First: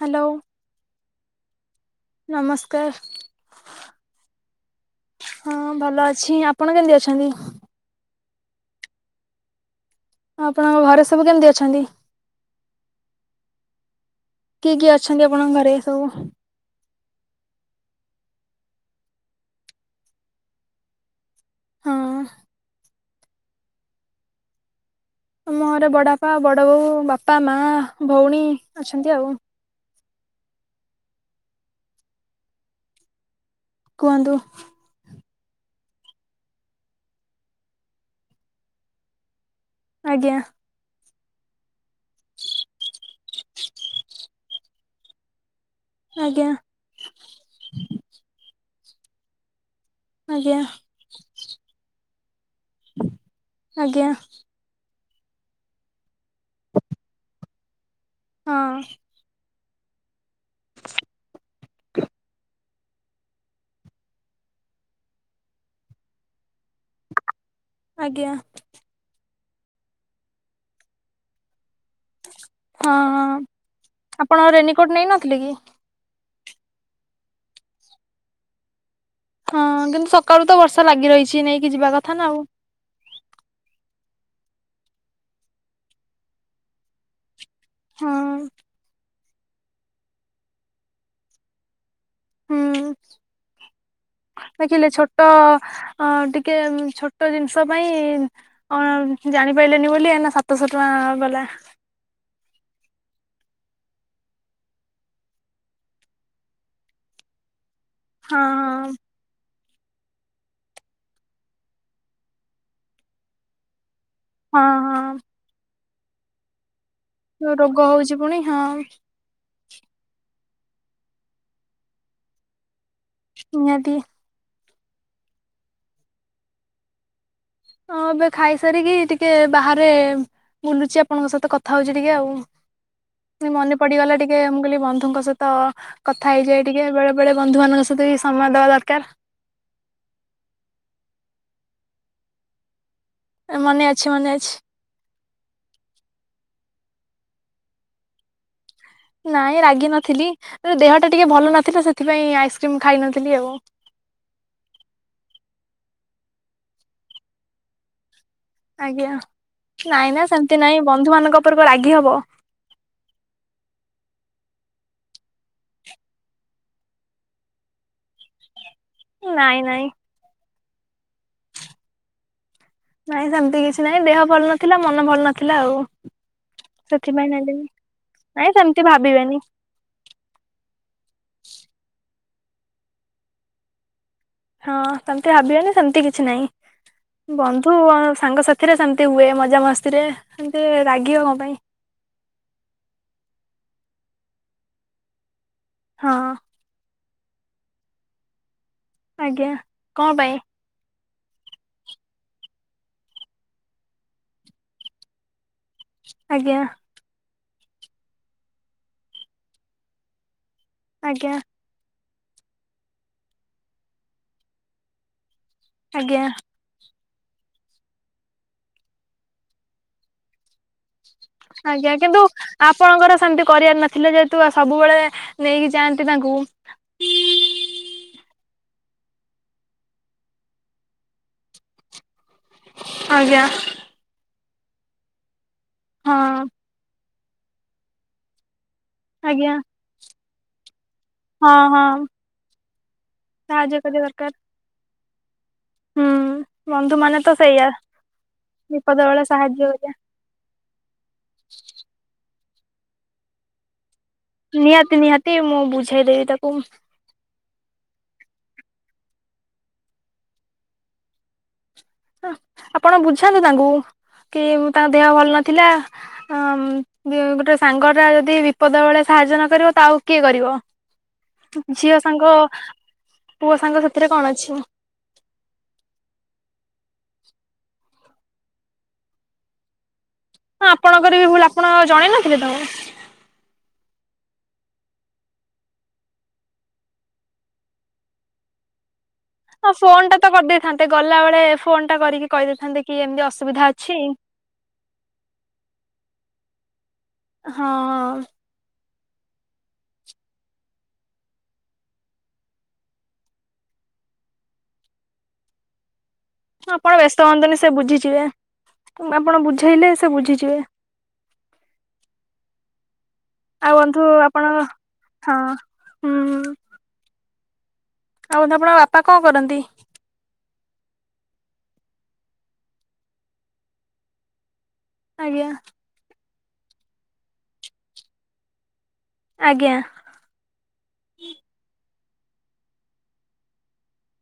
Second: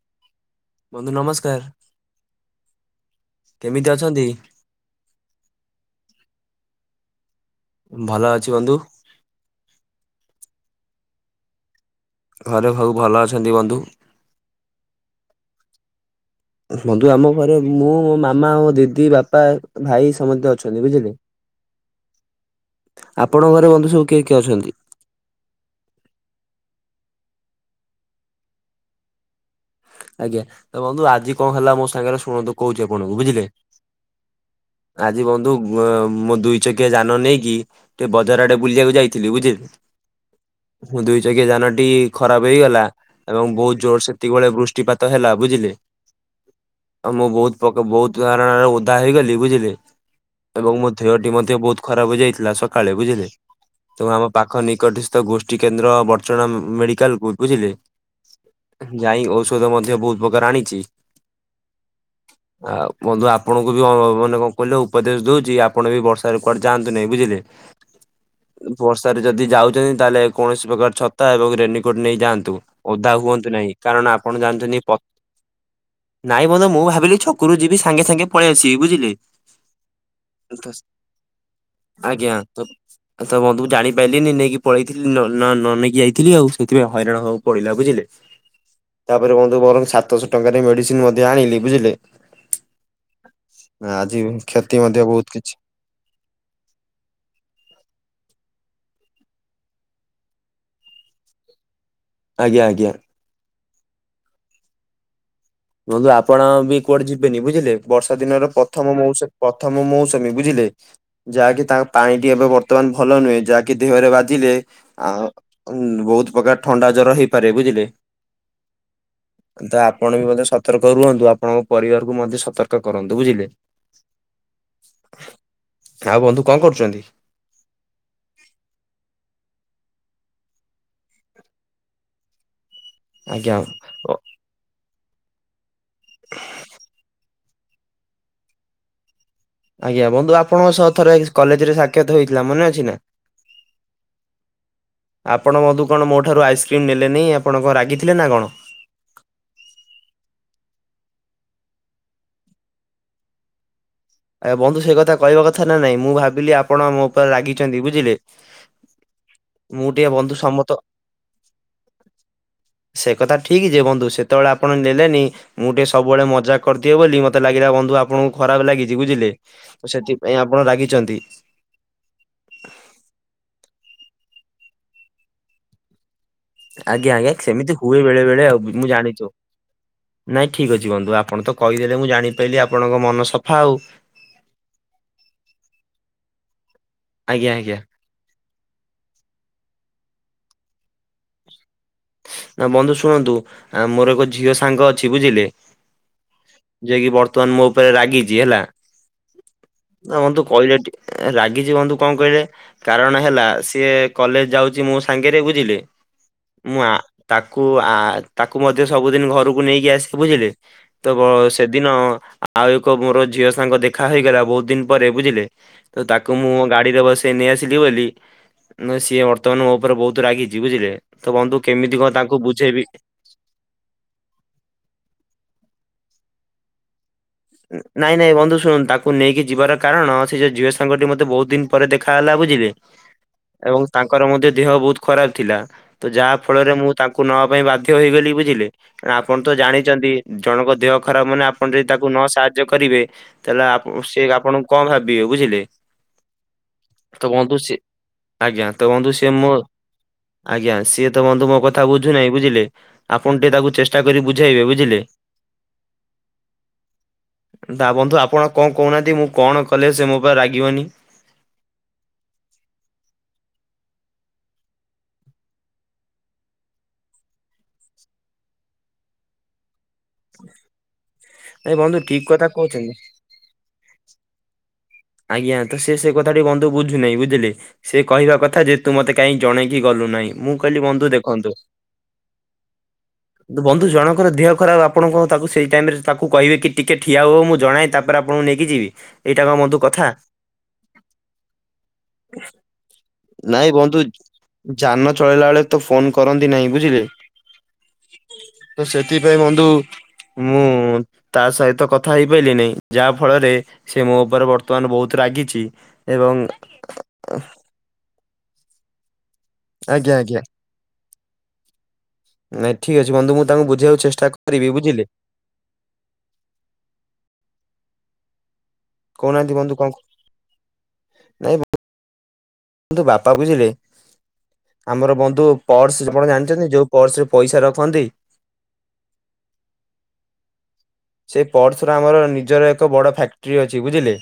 Hello. ବନ୍ଧୁ ନମସ୍କାର କେମିତି ଅଛନ୍ତି? ହଁ ଭଲ ଅଛି ଆପଣ କେମିତି ଅଛନ୍ତି? ଭଲ ଅଛି ବନ୍ଧୁ। ଆଉ ଆପଣଙ୍କ ଘରେ ସବୁ କେମିତି ଅଛନ୍ତି? ଘରେ ସବୁ ଭଲ ଅଛନ୍ତି ବନ୍ଧୁ। କିଏ କିଏ ଅଛନ୍ତି ଆପଣଙ୍କ ଘରେ ସବୁ? ବନ୍ଧୁ ଆମ ଘରେ ମୁଁ ମୋ ମାମା ମୋ ଦିଦି, ବାପା, ଭାଇ ସମସ୍ତେ ଅଛନ୍ତି ବୁଝିଲେ। ହଁ। ଆପଣଙ୍କ ଘରେ ବନ୍ଧୁ ସବୁ କିଏ କିଏ ଅଛନ୍ତି? ଆମ ଘରେ ବଡ଼ବାପା ବଡ଼ ବୋଉ, ବାପା, ମା, ଭଉଣୀ ଅଛନ୍ତି ଆଉ। ଆଜ୍ଞା। ଏ ବନ୍ଧୁ ଆଜି କଣ ହେଲା ମୋ ସାଙ୍ଗରେ ଶୁଣନ୍ତୁ କହୁଛି ଆପଣଙ୍କୁ ବୁଝିଲେ। କୁହନ୍ତୁ? ଆଜି ବନ୍ଧୁ ମୋ ଦୁଇ ଚକିଆ ଯାନ ନେଇକି ଟିକେ ବଜାର ଆଡେ ବୁଲିବାକୁ ଯାଇଥିଲି ବୁଝିଲେ। ଆଜ୍ଞା। ଦୁଇ ଚକିଆ ଯାନଟି ଖରାପ ହେଇଗଲା। ଏବଂ ବହୁତ ଜୋର ସେତିକି ବେଳେ ବୃଷ୍ଟିପାତ ହେଲା ବୁଝିଲେ। ଆଜ୍ଞା ଆଉ ମୁଁ ବହୁତ ବହୁତ ଧାରଣରେ ଓଦା ହୋଇଗଲି ବୁଝିଲେ। ଆଜ୍ଞା ଏବଂ ମୋ ଦେହଟି ମଧ୍ୟ ବହୁତ ଖରାପ ହେଇଯାଇଚି। ସକାଳେ ବୁଝିଲେ। ତ ଆଜ୍ଞା ଆମ ପାଖ ନିକଟ ଗୋଷ୍ଟିକେନ୍ଦ୍ର ବଦ୍ରଚଣା ମେଡିକାଲ ବୁଝିଲେ ହଁ ଯାଇ ଔଷଧ ମଧ୍ୟ ବହୁତ ପ୍ରକାର ଆଣିଚି। ଆଉ ବନ୍ଧୁ ଆପଣଙ୍କୁ ବି ମାନେ କଣ କହିଲେ ଉପଦେଶ ଦଉଛି ଆପଣ ବି ବର୍ଷାରେ କୁଆଡେ ଯାଆନ୍ତୁନି ବୁଝିଲେ। ଆଜ୍ଞା ବର୍ଷାରେ ଯଦି ଯାଉଛନ୍ତି ତାହେଲେ କୌଣସି ପ୍ରକାର ଛତା ଏବଂରେନି କୋଟ ନେଇ ଯାଆନ୍ତୁ ହଁ ଓଦା ହଁ ହୁଅନ୍ତୁ ନାହିଁ। କାରଣ ଆପଣ ଜାଣିଛନ୍ତି ପ ରେନିକୋଟ୍ ନେଇନଥିଲେ କି? ନାଇଁ ବନ୍ଧୁ ମୁଁ ଭାବିଲି ଛକରୁ ଯିବି ସାଙ୍ଗେ ସାଙ୍ଗେ ପଳେଇଆସିବି ବୁଝିଲେ। ହଁ କିନ୍ତୁ ସକାଳୁ ତ ବର୍ଷା ଲାଗି ରହିଛି ନେଇକି ଯିବା କଥା ନା ଆଜ୍ଞା। ଆଉ। ମୁଁ ତ ବନ୍ଧୁ ଜାଣି ନେଲିନି ନେଇକି ପଳେଇଥିଲି ନ ନେଇକି ଯାଇଥିଲି ଆଉ। ସେଥିପାଇଁ ହଇରାଣ ହବାକୁ ପଡିଲା ବୁଝିଲେ। ହଁ ତାପରେ ବନ୍ଧୁ ମୋର ସାତଶହ ଟଙ୍କାରେ ମେଡିସିନ ମଧ୍ୟ ଆଣିଲି ବୁଝିଲେ। ହୁଁ। ଆଜି କ୍ଷତି ଦେଖିଲେ ମଧ୍ୟ ବହୁତ ଛୋଟ କିଛି ଅ ଟିକେ ଛୋଟ ଜିନିଷ ପାଇଁ ଅ ଜାଣିପାରିଲେନି ବୋଲି ଏଇନା ସାତଶହ ଟଙ୍କା ଗଲା। ଆଜ୍ଞା ଆଜ୍ଞା। ବନ୍ଧୁ ଆପଣ ବି କୁଆଡେ ଯିବେନି ବୁଝିଲେ। ବର୍ଷା ହଁ ଦିନର ପ୍ରଥମ ମୌସୁମୀ ପ୍ରଥମ ମୌସମୀ ବୁଝିଲେ। ଯାହାକି ତାଙ୍କ ପାଣିଟି ଏବେ ବର୍ତ୍ତମାନ ଭଲ ନୁହେଁ। ଯାହାକି ଦେହରେ ବାଜିଲେ ହଁ ଆ ହଁ ବହୁତ ପ୍ରକାର ଥଣ୍ଡା ଜର ହେଇପାରେ ହଁ ରୋଗ ବୁଝିଲେ। ହଉଛି ପୁଣି ହଁ ତ ଆପଣ ବି ମଧ୍ୟ ସତର୍କ ରୁହନ୍ତୁ। ଆପଣଙ୍କ ପରିବାରକୁୁ ମଧ୍ୟ ସତର୍କ କରନ୍ତୁ ବୁଝିଲେ। ନିହାତି ଆଉ ବନ୍ଧୁ କଣ କରୁଛନ୍ତି? ହଁ ଏବେ ଖାଇସାରିକି ଟିକେ ବାହାରେ ବୁଲୁଚି ଆପଣଙ୍କ ସହିତ କଥା ହଉଛି ଟିକେ ଆଉ। ମନେ ଆଜ୍ଞା ପଡିଗଲା ଟିକେ ମୁଁ କହିଲି ବନ୍ଧୁଙ୍କ ସହିତ କଥା ହେଇଯାଏ ଟିକେ। ବେଳେ ବେଳେ ବନ୍ଧୁ ମାନଙ୍କ ସହିତ ବି ସମୟ ଦବା ଦରକାର। ଆଜ୍ଞା। ବନ୍ଧୁ ଆପଣଙ୍କ ସହ ଥରେ କଲେଜରେ ସାକ୍ଷାତ ହେଇଥିଲା ମନେ ଅଛି ନା। ମନେଅଛି ମନେଅଛି। ଆପଣ ବନ୍ଧୁ କଣ ମୋ ଠାରୁ ଆଇସସ୍କ୍ରିମ୍ ନେଲେନି, ଆପଣଙ୍କ କଣ ରାଗିଥିଲେ ନା କଣ। ନାଇଁ ରାଗି ନଥିଲି। କିନ୍ତୁ ଦେହଟା ଟିକେ ଭଲ ନଥିଲା ସେଥିପାଇଁ ଆଇସସ୍କ୍ରିମ ଖାଇନଥିଲି ଆଉ। ଏ ବନ୍ଧୁ ସେ କଥା କହିବା କଥା ନା ନାଇଁ ମୁଁ ଭାବିଲି ଆପଣ ମୋ ଉପରେ ଲାଗିଛନ୍ତି ବୁଝିଲେ। ଆଜ୍ଞା। ମୁଁ ଟିକେ ନାଇଁ ନାଇଁ ବନ୍ଧୁ ସେମିତି ସମତ ନାଇଁ ବନ୍ଧୁ ମାନଙ୍କ ଉପରେ କଣ ରାଗି ହବ। ସେ କଥା ଠିକ୍ ଯେ ବନ୍ଧୁ। ସେ ସେତେବେଳେ ଆପଣ ନେଲେନି ମୁଁ ଟିକେ ସବୁବେଳେ ମଜା କରିଥିବଏ ବୋଲି ମତେ ଲାଗିଲା ବନ୍ଧୁ ଆପଣଙ୍କୁ ଖରାପ ଲାଗି ବୁଝିଲେ। ନାଇଁ ନାଇଁ ସେଥିପାଇଁ ଆପଣ ରାଗିଛନ୍ତି। ନାଇଁ ସେମିତି କିଛି ନାହିଁ ଦେହ ଭଲ ନଥିଲା ମନ ଭଲ ନଥିଲା ଆଉ। ଆଜ୍ଞା ସେଥିପାଇଁ ଆଜ୍ଞା ନେଲିନି ସେମିତି ହୁଏ ବେଳେ ବେଳେ ନାଇଁ ଆଉ ସେମିତି ମୁଁ ଜାଣିଛୁ। ଭାବିବେନି ନାଇଁ ଠିକ ଅଛି ବନ୍ଧୁ ଆପଣ ତ କହିଦେଲେ ମୁଁ ଜାଣିପାଇଲିି ଆପଣଙ୍କ ମନ ସଫା ଆଉ। ହଁ ସେମିତି ଭାବିବନି ସେମତି କିଛି ନାହିଁ। ଆଜ୍ଞା ଆଜ୍ଞା। ବନ୍ଧୁ ଆଉ ସାଙ୍ଗ ସାାଥିରେ ସେମିତି ହୁଏ ମଜା ମସ୍ତିରେ ସେ ରାଗିବ କଣ ପାଇଁ? ନା ବନ୍ଧୁ ଶୁଣନ୍ତୁ ଆମର ଏକ ଝିଅ ସାଙ୍ଗ ଅଛି ବୁଝିଲେ ହଁ। ସିଏ ବର୍ତ୍ତମାନ ମୋ ଉପରେ ରାଗିଚି ହେଲା। ଆଜ୍ଞା ନା କଣ ପାଇଁ? ବନ୍ଧୁ କହିଲେ ଟି ରାଗିଛି ବନ୍ଧୁ କଣ କହିଲେ କାରଣ ହେଲା ସିଏ କଲେଜ ଯାଉଛି ମୋ ସାଙ୍ଗରେ ବୁ ଆଜ୍ଞା। ଆ ତାକୁ ଆ ତାକୁ ମଧ୍ୟ ସବୁଦିନ ଘରକୁ ନେଇକି ଆସେ ବୁଝିଲେ ତ ବ ଆଜ୍ଞା ସେଦିନ ଆଉ ଏକ ମୋର ଝିଅ ସାଙ୍ଗ ଦେଖା ହେଇଗଲା ବହୁତ ଦିନ ପରେ ବୁଝିଲେ ତ ଆଜ୍ଞା ତାକୁ ମୁଁ ଗାଡିରେ ବସି ସେ ନେଇଆସିଲି ବୋଲି ନ ସିଏ ବର୍ତ୍ତମାନ ମୋ ଉପରେ ବହୁତ ରାଗିଛି ବୁଝିଲେ। ତ ବନ୍ଧୁ ଆଜ୍ଞା କେମିତି କଣ କିନ୍ତୁ ତାଙ୍କୁ ବୁଝେଇବି ଆପଣଙ୍କର ସେମିତି କରିବାର ନଥିଲେ ଯେହେତୁ ସବୁବେଳେ ନେଇକି ଯାଆନ୍ତି ତାଙ୍କ ଙ୍କୁ ନାଇଁ ନାଇଁ ବନ୍ଧୁ ଶୁଣନ୍ତୁ ତାକୁ ନେଇକି ଯିବାର କାରଣ ସେ ଯୋଉ ଝିଅ ସାଙ୍ଗଟି ମତେ ବହୁତ ଦିନ ପରେ ଦେଖ ଲା ବୁଝିଲେ ଆଜ୍ଞା ଏବଂ ତାଙ୍କର ମଧ୍ୟ ଦେହ ବହୁତ ଖରାପ ଥିଲା ତ ହଁ ଯାହା ଫଳରେ ମୁଁ ତାଙ୍କୁ ନବା ପାଇଁ ବାଧ୍ୟ ହେଇଗଲି ବୁଝିଲେ କାହିଁକି ନା ଆପଣ ଆଜ୍ଞା ତ ଜାଣିଛନ୍ତି ଜଣଙ୍କ ଦେହ ଖରାପ ମାନେ ହଁ ଆପଣ ଯଦି ହଁ ତାକୁ ନ ସାହାଯ୍ୟ କରିବେ ତାହେଲେ ସାହାଯ୍ୟ ଆପ କରିବା ସେ ଦରକାର ଆପଣଙ୍କୁ କଣ ଭାବିବେ ବୁଝିଲେ। ହୁଁ ବନ୍ଧୁ ମାନେ ତ ବନ୍ଧୁ ସେଇଆ ସିଏ ଆଜ୍ଞା ତ ବିପଦ ବନ୍ଧୁ ବେଳେ ସିଏ ମୋ ସାହାଯ୍ୟ କରିବା ଆଜ୍ଞା ସିଏ ତ ବନ୍ଧୁ ମୋ କଥା ବୁଝୁ ନାହିଁ ବୁଝିଲେ ଆପଣ ଟିକେ ତାକୁ ଚେଷ୍ ନିହାତି ନିହାତି ମୁଁ ବୁଝେଇଦେବି ତାକୁ। ଦା ବନ୍ଧୁ ଆପଣ କଣ କହୁନାହାନ୍ତି ମୁଁ କଣ କଲେ ସେ ମୋ ପାଇଁ ରାଗିବନି? ହାଁ ଆପଣ ବୁଝାନ୍ତୁ ତାଙ୍କୁ କି ତାଙ୍କ ଦେହ ଭଲ ନଥିଲା ହଁ ଉମ୍ [unintelligible] ଗୋଟେ ସାଙ୍ଗ ଟା ଯଦି ବିପଦ ବେଳେ ସାହାଯ୍ୟ ନ କରିବ ତ ଆଉ କିଏ କରିବ ଏ ବନ୍ଧୁ ଝିଅ ଠିକ ସାଙ୍ଗ କଥା କହୁଛନ୍ତି। ପୁଅ ସାଙ୍ଗ ସେଥିରେ କଣ ଅଛି। ଆଜ୍ଞା ତ ସେ ସେ କଥାଟି ବନ୍ଧୁ ବୁଝୁନାହିଁ ବୁଝିଲେ ସେ କହିବା କଥା ଯେ, ତୁ ମତେ କାଇଁ ଜଣେଇକି ଗଲୁ ନାହିଁ? ମୁଁ କଇଲି ବନ୍ଧୁ ଆପଣଙ୍କର ବି ଭୁଲ ଦେଖନ୍ତୁ ଆପଣ ଜଣେଇ ନଥିଲେ ତାଙ୍କୁ ବନ୍ଧୁ ଜଣଙ୍କର ଦେହ ଖରାପ ଆପଣ କଣ ତାକୁ ସେଇ ଟାଇମରେ ତାକୁ କହିବେ କି ଟିକେ ଠିଆ ହୁଅ ମୁଁ ଜଣାଏ ତାପରେ ଆପଣଙ୍କୁ ନେଇକି କିରେ ଏଇଟା କଣ ମଦୁ କ ଫୋନଟା ତ କରିଦେଇଥାନ୍ତେ ଗଲା ବେଳେ ଫୋନଟା କରିକି କହିଦେଇଥାନ୍ତେ କି ଏମିତି ଅସୁବିଧା ନାଇଁ ଅଛି ବନ୍ଧୁ ଯାନ ଚଳେଇଲା ବେଳେ ତ ଫୋନ କରନ୍ତି ନାହିଁ ବୁଝିଲେ। ହଁ। ତ ସେଥିପାଇଁ ବନ୍ଧୁ ମୁଁ ତା ସହିତ କଥା ହେଇପାଇଲି ନାହିଁ ଯାହା ଫଳରେ ସିଏ ମୋ ଉପରେ ବର୍ତ୍ତ୍ ର୍ତ୍ତମାନ ବହୁତ ରାଗିଛି ଏବଂ ଆପଣ ବ୍ୟସ୍ତ ହୁଅନ୍ତୁନି ସେ ବୁଝିଯିବେ ଆପଣ ବୁଝେଇଲେ ସେ ଆଜ୍ଞା ଆଜ୍ଞା ବୁଝିଯିବେ। ନାଇଁ ଠି ଠିକ୍ ଅଛି ବନ୍ଧୁ ମୁଁ ତାଙ୍କୁ ଆଉ ବୁଝେଇଆକୁ ବନ୍ଧୁ ଚେଷ୍ଟା ଆପଣ କରିବି ବୁଝିଲେ ହଁ ଆଉଟେ ଆପଣଙ୍କ ବାପା କଣ କହୁନାହାନ୍ତି କରନ୍ତି? ବନ୍ଧୁ କଣ ନାଇଁ ବ ନ୍ତୁ ବାପା ବୁଝିଲେ ଆମର ଆଜ୍ଞା ବନ୍ଧୁ ପର୍ସ ଆପଣ ଜାଣ ଚନ୍ତି ଯୋଉ ପର୍ସରେ ପଇସା ରଖନ୍ତି ଆଜ୍ଞା। ପରା ଆମର ନିଜର ଏକ ବଡ଼ ଫ୍ୟାକ୍ଟ୍ରି ଅଛି ବୁଝିଲେ!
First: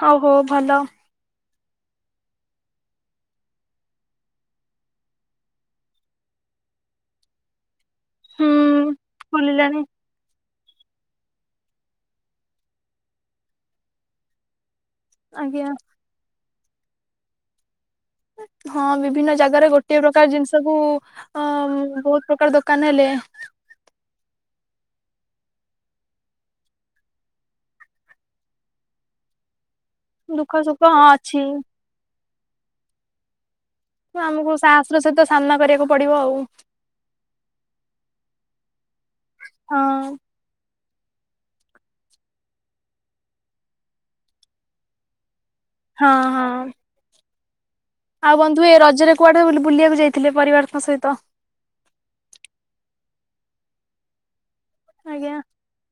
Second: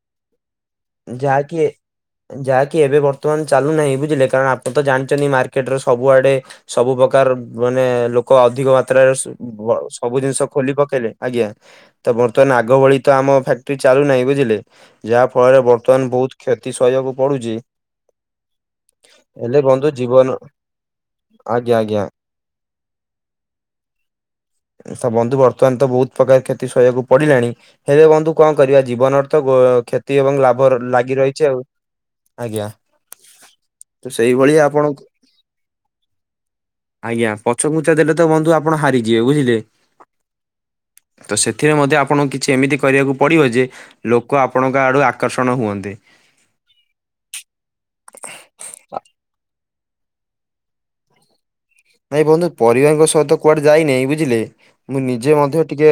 ହଉ ହଉ ଭଲ। ଯାହାକି ଯାହାକି ଏବେ ବର୍ତ୍ତମାନ ଚାଲୁନାହିଁ ବୁଝିଲେ କାରଣ ଆପଣ ତ ଜାଣିଛନ୍ତି ମାର୍କେଟରେ ସବୁଆଡେ ସବୁ ପ୍ରକା ର ମାନେ ଲୋକ ହୁଁ ଅଧିକ ମାତ୍ରାରେ ଖୋଲିଲାଣି [unintelligible] ସବୁ ଜିନିଷ ଖୋଲି ପକେଇଲେ ଆଜ୍ଞା ତ ବର୍ତ୍ତମାନ ଆଗ ଭଳି ତ ଆମ ଫ୍ୟାକ୍ଟ୍ରି ଚାଲୁନାହିଁ ବୁଝିଲେ। ଯାହା ଫଳରେ ଆଜ୍ଞା ବର୍ତ୍ତମାନ ବହୁତ କ୍ଷତି ସହିବାକୁ ପଡୁଚି। [unintelligible] ହଁ ବିଭିନ୍ନ ଜାଗାରେ ବନ୍ଧୁ ଗୋଟେ ପ୍ରକାର ଜୀବନ ଜିନିଷକୁୁ ଅ, ଆଜ୍ଞା ଆଜ୍ଞା ବହୁତ ପ୍ରକାର ଦୋକାନ ହେଲେ [inaudible] ସ ବନ୍ଧୁ ବର୍ତ୍ତମାନ ତ ବହୁତ ପ୍ରକାର କ୍ଷତି ସହିବାକୁ ପଡିଲାଣି। ହେଲେ ବନ୍ଧୁ କଣ କରିବା ଜୀବନର ତ ଗୋ କ୍ଷତି ଏବଂ ଦୁଃଖ ଲାଭ ସୁଖ ହଁ ଲାଗି ଅଛି ରହିଛି ଆଉ ଆଜ୍ଞା। ତ ଆମକୁ ସେଇଭଳି ଆପଣ ସାହସର ସହିତ ସାମ୍ନା କରିବାକୁ ପଡିବ ଆଉ ଆଜ୍ଞା ପଛ ଘୁଞ୍ଚା ଦେଲେ ତ ବନ୍ଧୁ ଆ ଆପଣ ହାରିଯିବେ ବୁଝିଲେ। ହଁ ତ ସେଥିରେ ମଧ୍ୟ ଆପଣଙ୍କୁ କିଛି ଏମିତି କରିବାକୁ ପଡିବ ଯେ ଲୋକ ଆପଣଙ୍କ ଆଡୁ ଆକର୍ଷ ହଁ, ହଁ। ଆଉ ବନ୍ଧୁ ଏ ରଜରେ କୁଆଡେ ବୁଲିବାକୁ ଯାଇଥିଲେ ପରିବାରଙ୍କ ସହିତ? ନାଇ ବନ୍ଧୁ ପରିବାରଙ୍କ ସହ ତ କୁଆଡେ ଯାଇନାଇ ବୁଝିଲେ ମୁଁ ନିଜେ ଆଜ୍ଞା ମଧ୍ୟ ଟିକେ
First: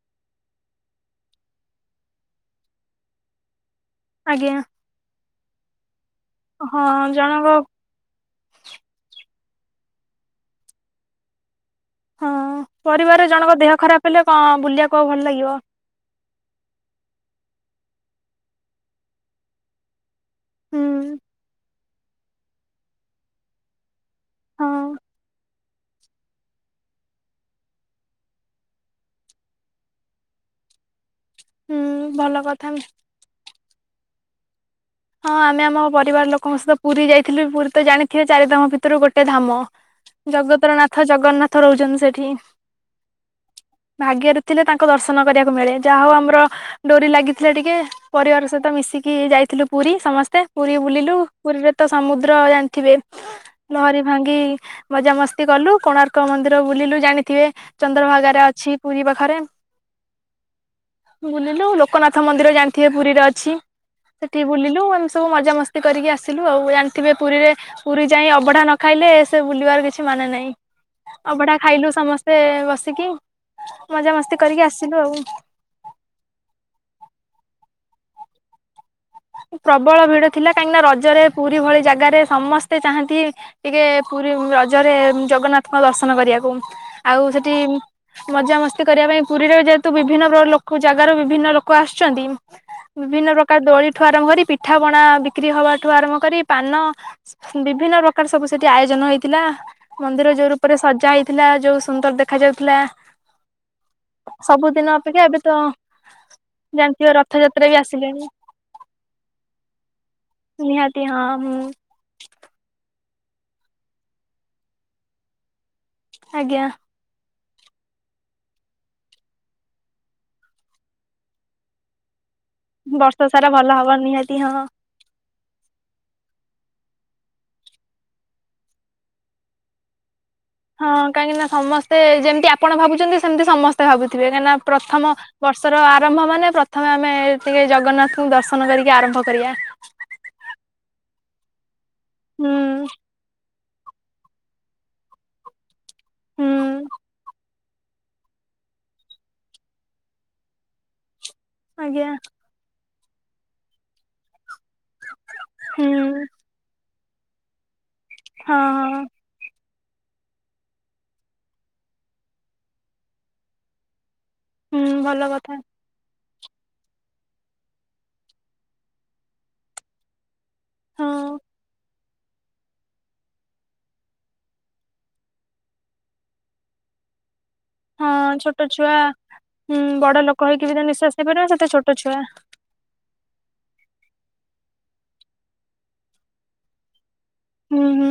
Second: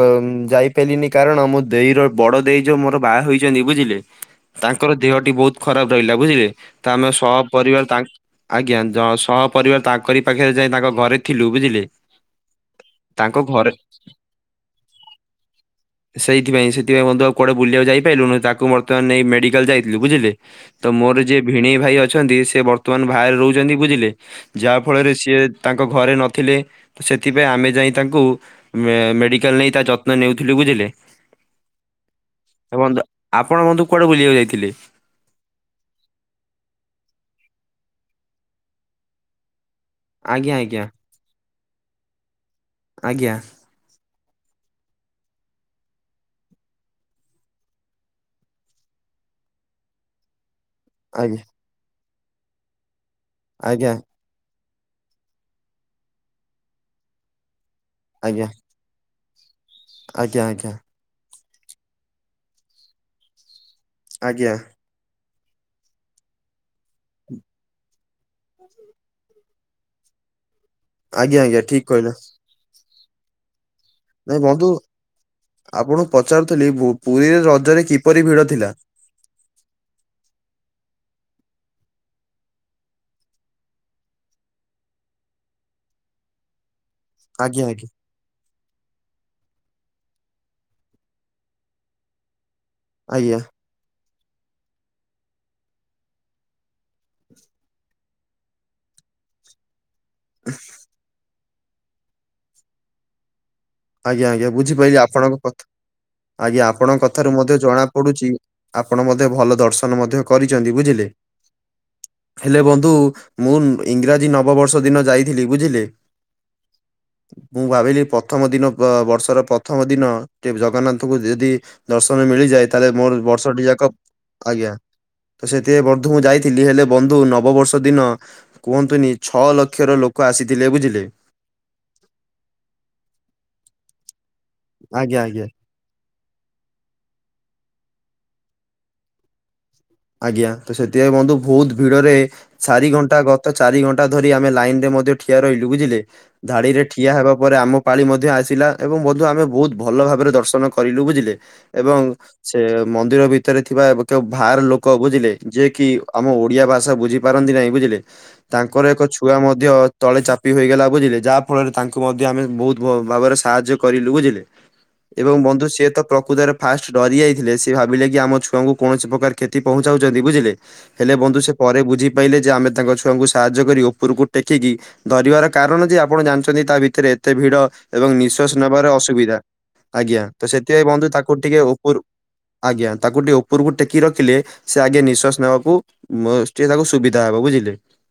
ବ-ଯାଇପାଇଲିନି କାରଣ ମୋ ଦେଇର ବଡ଼ ଦେଇ ଯୋଉ ମୋର ବାହା ହୋଇଚନ୍ତି ବୁଝିଲେ ଆଜ୍ଞା ତାଙ୍କର ଦେହଟି ବହୁତ ଖରାପ ରହିଲା ବୁଝିଲେ ହଁ ତ ଆମେ ସ ଜଣଙ୍କ ପରିବାର ତାଙ୍କ ଆଜ୍ଞ ଯ ସ ପରିବାର ତାଙ୍କରି ପାଖରେ ଯାଇ ତାଙ୍କ ଘରେ ଥିଲୁ ବୁଝିଲେ। ହଁ। ପରିବାର ତାଙ୍କ ଜଣଙ୍କ ଦେହ ଘରେ ଖରାପ ହେଲେ କଣ ବୁଲିବାକୁ ଆଉ ଭଲ ଲାଗିବ। ସେଇଥିପାଇଁ ସେଥିପାଇଁ ବନ୍ଧୁ ଆଉ କୁଆଡେ ବୁଲିବାକୁ ଯାଇପାଇଲୁନୁ ତାକୁ ବର୍ତ୍ତମାନ ନେଇ ମେଡିକାଲ୍ ଯାଇଥିଲୁ ବୁଝିଲେ ତ ହୁଁ ମୋର ଯିଏ ଭିଣେଇ ଭାଇ ଅ ଛନ୍ତି ସେ ବର୍ତ୍ତମାନ ବାହାରେ ରହୁଛନ୍ତି ବୁଝିଲେ। ହଁ ଯା ସିଏ ତାଙ୍କ ଘରେ ନଥିଲେ ସେଥିପାଇଁ ଆମେ ଯାଇ ତାଙ୍କୁ ମେ-ମେଡିକାଲ୍ ନେଇ ତା ଯତ୍ନ ନେଉଥିଲି ବୁଝିଲେ। ହୁଁ, ଭଲ ତ କଥା ନା। ବନ୍ଧୁ ଆପଣ ବନ୍ଧୁ କୁଆଡେ ବୁଲିବାକୁ ଯାଇଥିଲେ? ହଁ ଆମେ ଆମ ପରିବାର ଲୋକଙ୍କ ସହିତ ପୁରୀ ଯାଇଥିଲୁ। ପୁରୀ ତ ଜାଣିଥିବେ ଚାରି ଧାମ ଭିତରୁ ଗୋଟେ ଧାମ। ଆଜ୍ଞା ଜଗତର ଆଜ୍ଞା ନାଥ ଜଗନ୍ନାଥ ରହୁଛନ୍ତି ସେଠି। ଆଜ୍ଞା ଭାଗ୍ୟରେ ଥିଲେ ତାଙ୍କ ଦର୍ଶନ କରିବାକୁ ମିଳେ। ଯାହା ହଉ ଆମର ଡୋରି ଲାଗିଥିଲା ଟିକେ ପରିବାର ସହିତ ମିଶି ଶିକି ଯାଇଥିଲୁ ପୁରୀ ସମସ୍ତେ ପୁରୀ ବୁଲିଲୁ ଆଜ୍ଞା ପୁରୀରେ ତ ସମୁଦ୍ର ଜାଣିଥିବେ। ଆଜ୍ଞା ଲହରୀ ଭାଙ୍ଗି ମଜାମସ୍ତି କଲୁ। କୋଣାର୍କ ମନ୍ଦିର ବୁଲିଲୁ ଜାଣିଥିବେ। ଚନ୍ଦ୍ରଭାଗାରେ ଆଜ୍ଞା ଅଛି ପୁରୀ ପାଖରେ। ଆଜ୍ଞା, ଆଜ୍ଞା। ବୁଲିଲୁ। ଲୋକନାଥ ମନ୍ଦିର ଜାଣିଥିବେ ପୁରୀରେ ଅଛି। ଟି ଆଜ୍ଞା ବୁଲିଲୁ ଆମେ ସ ସବୁ ମଜାମସ୍ତି କରିକି ଆସିଲୁ ଆଉ। ଜାଣିଥିବେ ପୁରୀରେ ପୁରୀ ଯାଇ ଅବଢା ନ ଖାଇଲେ ସେ ବୁଲିବାର କିଛି ମା ନେ ନାଇଁ ଆଜ୍ଞା ଅଭଢା ଆଜ୍ଞା ଠିକ ଖାଇଲୁ କହିଲେ ସମସ୍ତେ ବସିକି। ମଜାମସ୍ତି ନାଇଁ କରିକି ବନ୍ଧୁ ଆସିଲୁ ଆଉ ଆପଣ ପଚାରୁଥିଲି ପୁ-ପୁରୀରେ ରଜରେ କି କିପରି ଭିଡ଼ ଥିଲା? ପ୍ରବଳ ଭିଡ ଥିଲା। କାହିଁକି ନା ରଜରେ ପୁରୀ ଭଳି ଜାଗାରେ ସମସ୍ତେ ଚାହାନ୍ତି ଟିକେ ପୁର ରୀ ରଜରେ ଜଗନ୍ନାଥଙ୍କ ଦର୍ଶନ କରିବାକୁ। ଆଉ ସେଠି ଆଜ୍ଞା ଆଜ୍ଞା ମଜାମସ୍ତି କରିବା ପାଇଁ ପୁରୀର ଯେହେତୁ ବିଭିନ୍ନ ପ୍ର ଲୋକ ଜାଗାରୁ ବିଭିନ୍ନ ଲୋକ ଆସୁଛନ୍ତି। ବିଭିନ୍ନ ଆଜ୍ଞା ପ୍ରକାର ଦୋଳି ଠୁ ଆରମ୍ଭ କରି ପିଠା ପଣା ବିକ୍ରି ହବା ଠୁ ଆରମ୍ଭ କରି ପାନ ବିଭିନ୍ନ ପ୍ରକାର ସବୁ ସେଠି ଆୟୋଜ ନ ହେଇଥିଲା ମନ୍ଦିର ଯୋଉ ରୂପରେ ସଜା ହେଇଥିଲା। ଯୋଉ ସୁନ୍ଦର ଦେଖାଯାଉଥିଲା। ଆଜ୍ଞା ଆଜ୍ଞା ବୁଝିପାଇଲି ଆପଣଙ୍କ କଥା ଆଜ୍ଞା ଆପଣଙ୍କ ଜାଣିଥିବ କଥାରୁ ମଧ୍ୟ ରଥଯାତ୍ରା ବି ଜଣା ଆସିଲେଣି ପଡୁଚି ଆପଣ ମଧ୍ୟ ଭଲ ଦର୍ଶନ ମଧ୍ୟ କରିଚନ୍ତି ନିହାତି ବୁଝିଲେ। ହଁ ମୁଁ ହେଲେ ବନ୍ଧୁ କୁ ମୁଁ ଇଂରାଜୀ ନବବର୍ଷ ଦିନ ଯାଇଥିଲି ବୁଝିଲେ। ଆଜ୍ଞା। ମୁଁ ଭାବିଲି ପ୍ରଥମ ଦିନ ଗ-ବର୍ଷର ପ୍ରଥମ ଦିନ ତେ ଜଗନ୍ନାଥଙ୍କୁ ଯଦି ଦର୍ଶନ ମିଳିଯି ଲେ ମୋ ସାରା ବର୍ଷ ଭଲ ହବ ଯାକ୍ା ନିହାତି ହଁ। ସେଥି ବଧ ମୁ ଯାଇଥିଲି ହେଲେ ବନ୍ଧୁ ନବବର୍ଷ ଦିନ କୁହନ୍ତୁନି ଛଅ ଲକ୍ଷର ଲୋକ ଆସିଥିଲେ ହଁ ବୁଝିଲେ। କାହିଁକି ନା ସମସ୍ତେ ଯେମିତି ଆପଣ ଭାବୁଛନ୍ତି ସେମତି ସମସ୍ତେ ଭାବୁଛନ୍ତି ଥିବେ କାହିଁିନା ପ୍ରଥମ ଆଜ୍ଞା ଆଜ୍ଞା। ବର୍ଷର ଆରମ୍ଭ ମାନେ ପ୍ରଥମେ ଆମେ ଟିକେ ଜଗନ୍ନାଥ ତ ଦର୍ଶନ କରିକି ଆରମ୍ଭ କରିବା। ଆଜ୍ଞା ତ ସେଥିପାଇଁ ବନ୍ଧୁ ବହୁତ ଭିଡରେ ହୁଁ ଚାରି ଘଣ୍ଟା ଗ ଚାରି ଘଣ୍ଟା ଧରି ଆମେ ଲାଇନ ରେ ମଧ୍ୟ ଠିଆ ରହିଲୁ ବୁଝିଲେ ହୁଁ ଧାଡିରେ ଠିଆ ହେବା ପରେ ଆମ ପାଳି ମଧ୍ୟ ଆସିଲା ଏବଂ ମଧ୍ୟ ଆମେ ବହୁତ ଭଲ ଭାବରେ ଦର୍ଶନ କରିଲୁ ବୁଝିଲେ ଏବଂ ଆଜ୍ଞା ସେ ମନ୍ଦିର ଭିତରେ ଥିବା କେଉଁ ବାହାର ଲୋକ ଲ ବୁଝିଲେ ଯିଏ କି ହୁଁ। ଆମ ଓଡିଆ ଭାଷା ବୁଝିପାରନ୍ତି ନାହିଁ ବୁଝିଲେ ହଁ ତାଙ୍କର ହଁ ଏକ ଛୁଆ ମଧ୍ୟ ଅ ତଳେ ଚାପି ହୋଇଗଲା ବୁଝିଲେ ଯାହା ଫଳରେ ତାଙ୍କୁ ମଧ୍ୟ ଆମେ ବହୁତ ଭାବରେ ସାହାଯ୍ୟ କରିଲୁ ବୁଝିଲେ ହୁଁ ଭଲ ଏବଂ କଥା ବନ୍ଧୁ ସେ ତ ପ୍ରକୃତରେ ଫାଷ୍ଟ ଡରି ଯାଇଥିଲେ ସେ ଭାବିଲେ କି ଆମ ଛୁଆଙ୍କୁ କୌଣସି ପ୍ରକାର କ୍ଷତି ପହଞ୍ଚାଉଛନ୍ତି ବୁଝିଲେ ହଁ ହେଲେ ବନ୍ଧୁ ସେ ପରେ ବୁଝି କହିଲେ ଯେ ଆମେ ତାଙ୍କ ଛୁଆଙ୍କୁ ସାହାଯ୍ୟ କରି ଉପରକୁ ଟେକିକି ଧରିବାର କାରଣ ଯେ ଆପଣ ଜାଣିଛନ୍ତି ତା ଭିତରେ ଏତେ ଭିଡ ଏବଂ ହଁ ନିଃଶ୍ଵାସ ଛୋଟ ନେବାର ଛୁଆ ଅସୁବିଧା। ହୁଁ ବଡ ଆଜ୍ଞା ଲୋକ ତ ହେଇକି ବି ସେଥିପାଇଁ ବନ୍ଧୁ ନିଶ୍ୱାସ ତାକୁ ନେଇପାରିବେ ଟିକେ ସେତେ ଛୋଟ ଉପରୁ ଛୁଆ ଆଜ୍ଞା। ତାକୁ ଟିକେ ଉପରକୁ ଟେକି ରଖିଲେ ସେ ଆଗେ ନିଶ୍ଵାସ ନବାକୁଏ ତାକୁ ସୁବିଧା ହବ ବୁଝିଲେ ହୁଁ ହୁଁ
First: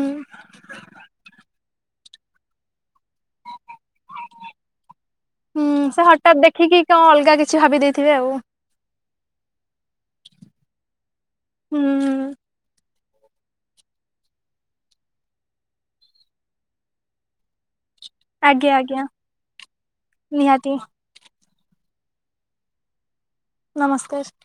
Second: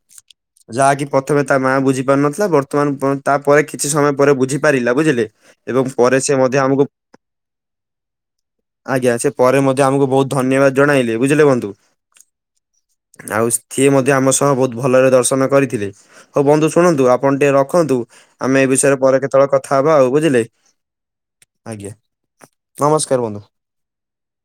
ଯାହାକି ପ୍ରଥମେ ତା ମା ବୁଝି ପାରୁ ନଥିଲା ବର୍ତ୍ତମାନ ଆ ତାପରେ କିଛି ସମୟ ପରେ ବୁଝିପାରିଲା ବୁଝିଲେ ହୁଁ ଏବଂ ପରେ ସେ ମଧ୍ୟ ଆମକୁ ବି ଦେଇଥିବେ ଆଉ। ଆଜ୍ଞା ସେ ପରେ ମଧ୍ୟ ଆମକୁ ବହୁତ ଧନ୍ୟବାଦ ଜଣାଇଲେ ବୁଝିଲେ ବନ୍ଧୁ। ହୁଁ ଆଉ ସିଏ ମଧ୍ୟ ଆମ ସହ ବହୁତ ଭଲରେ ଦର୍ଶନ କରିଥିଲେ ହଉ ବନ୍ଧୁ ଶୁଣନ୍ତୁ ଆପଣ ଟିକେ ରଖନ୍ତୁ ଆମେ ଏଇ ଆଜ୍ଞା ବିଷୟରେ ଆଜ୍ଞା ପରେ କେତେବେଳେ କଥା ହବା ଆଉ ବୁଝିଲେ। ନିହାତି ଆଜ୍ଞା ନମସ୍କାର ବନ୍ଧୁ। ନମସ୍କାର।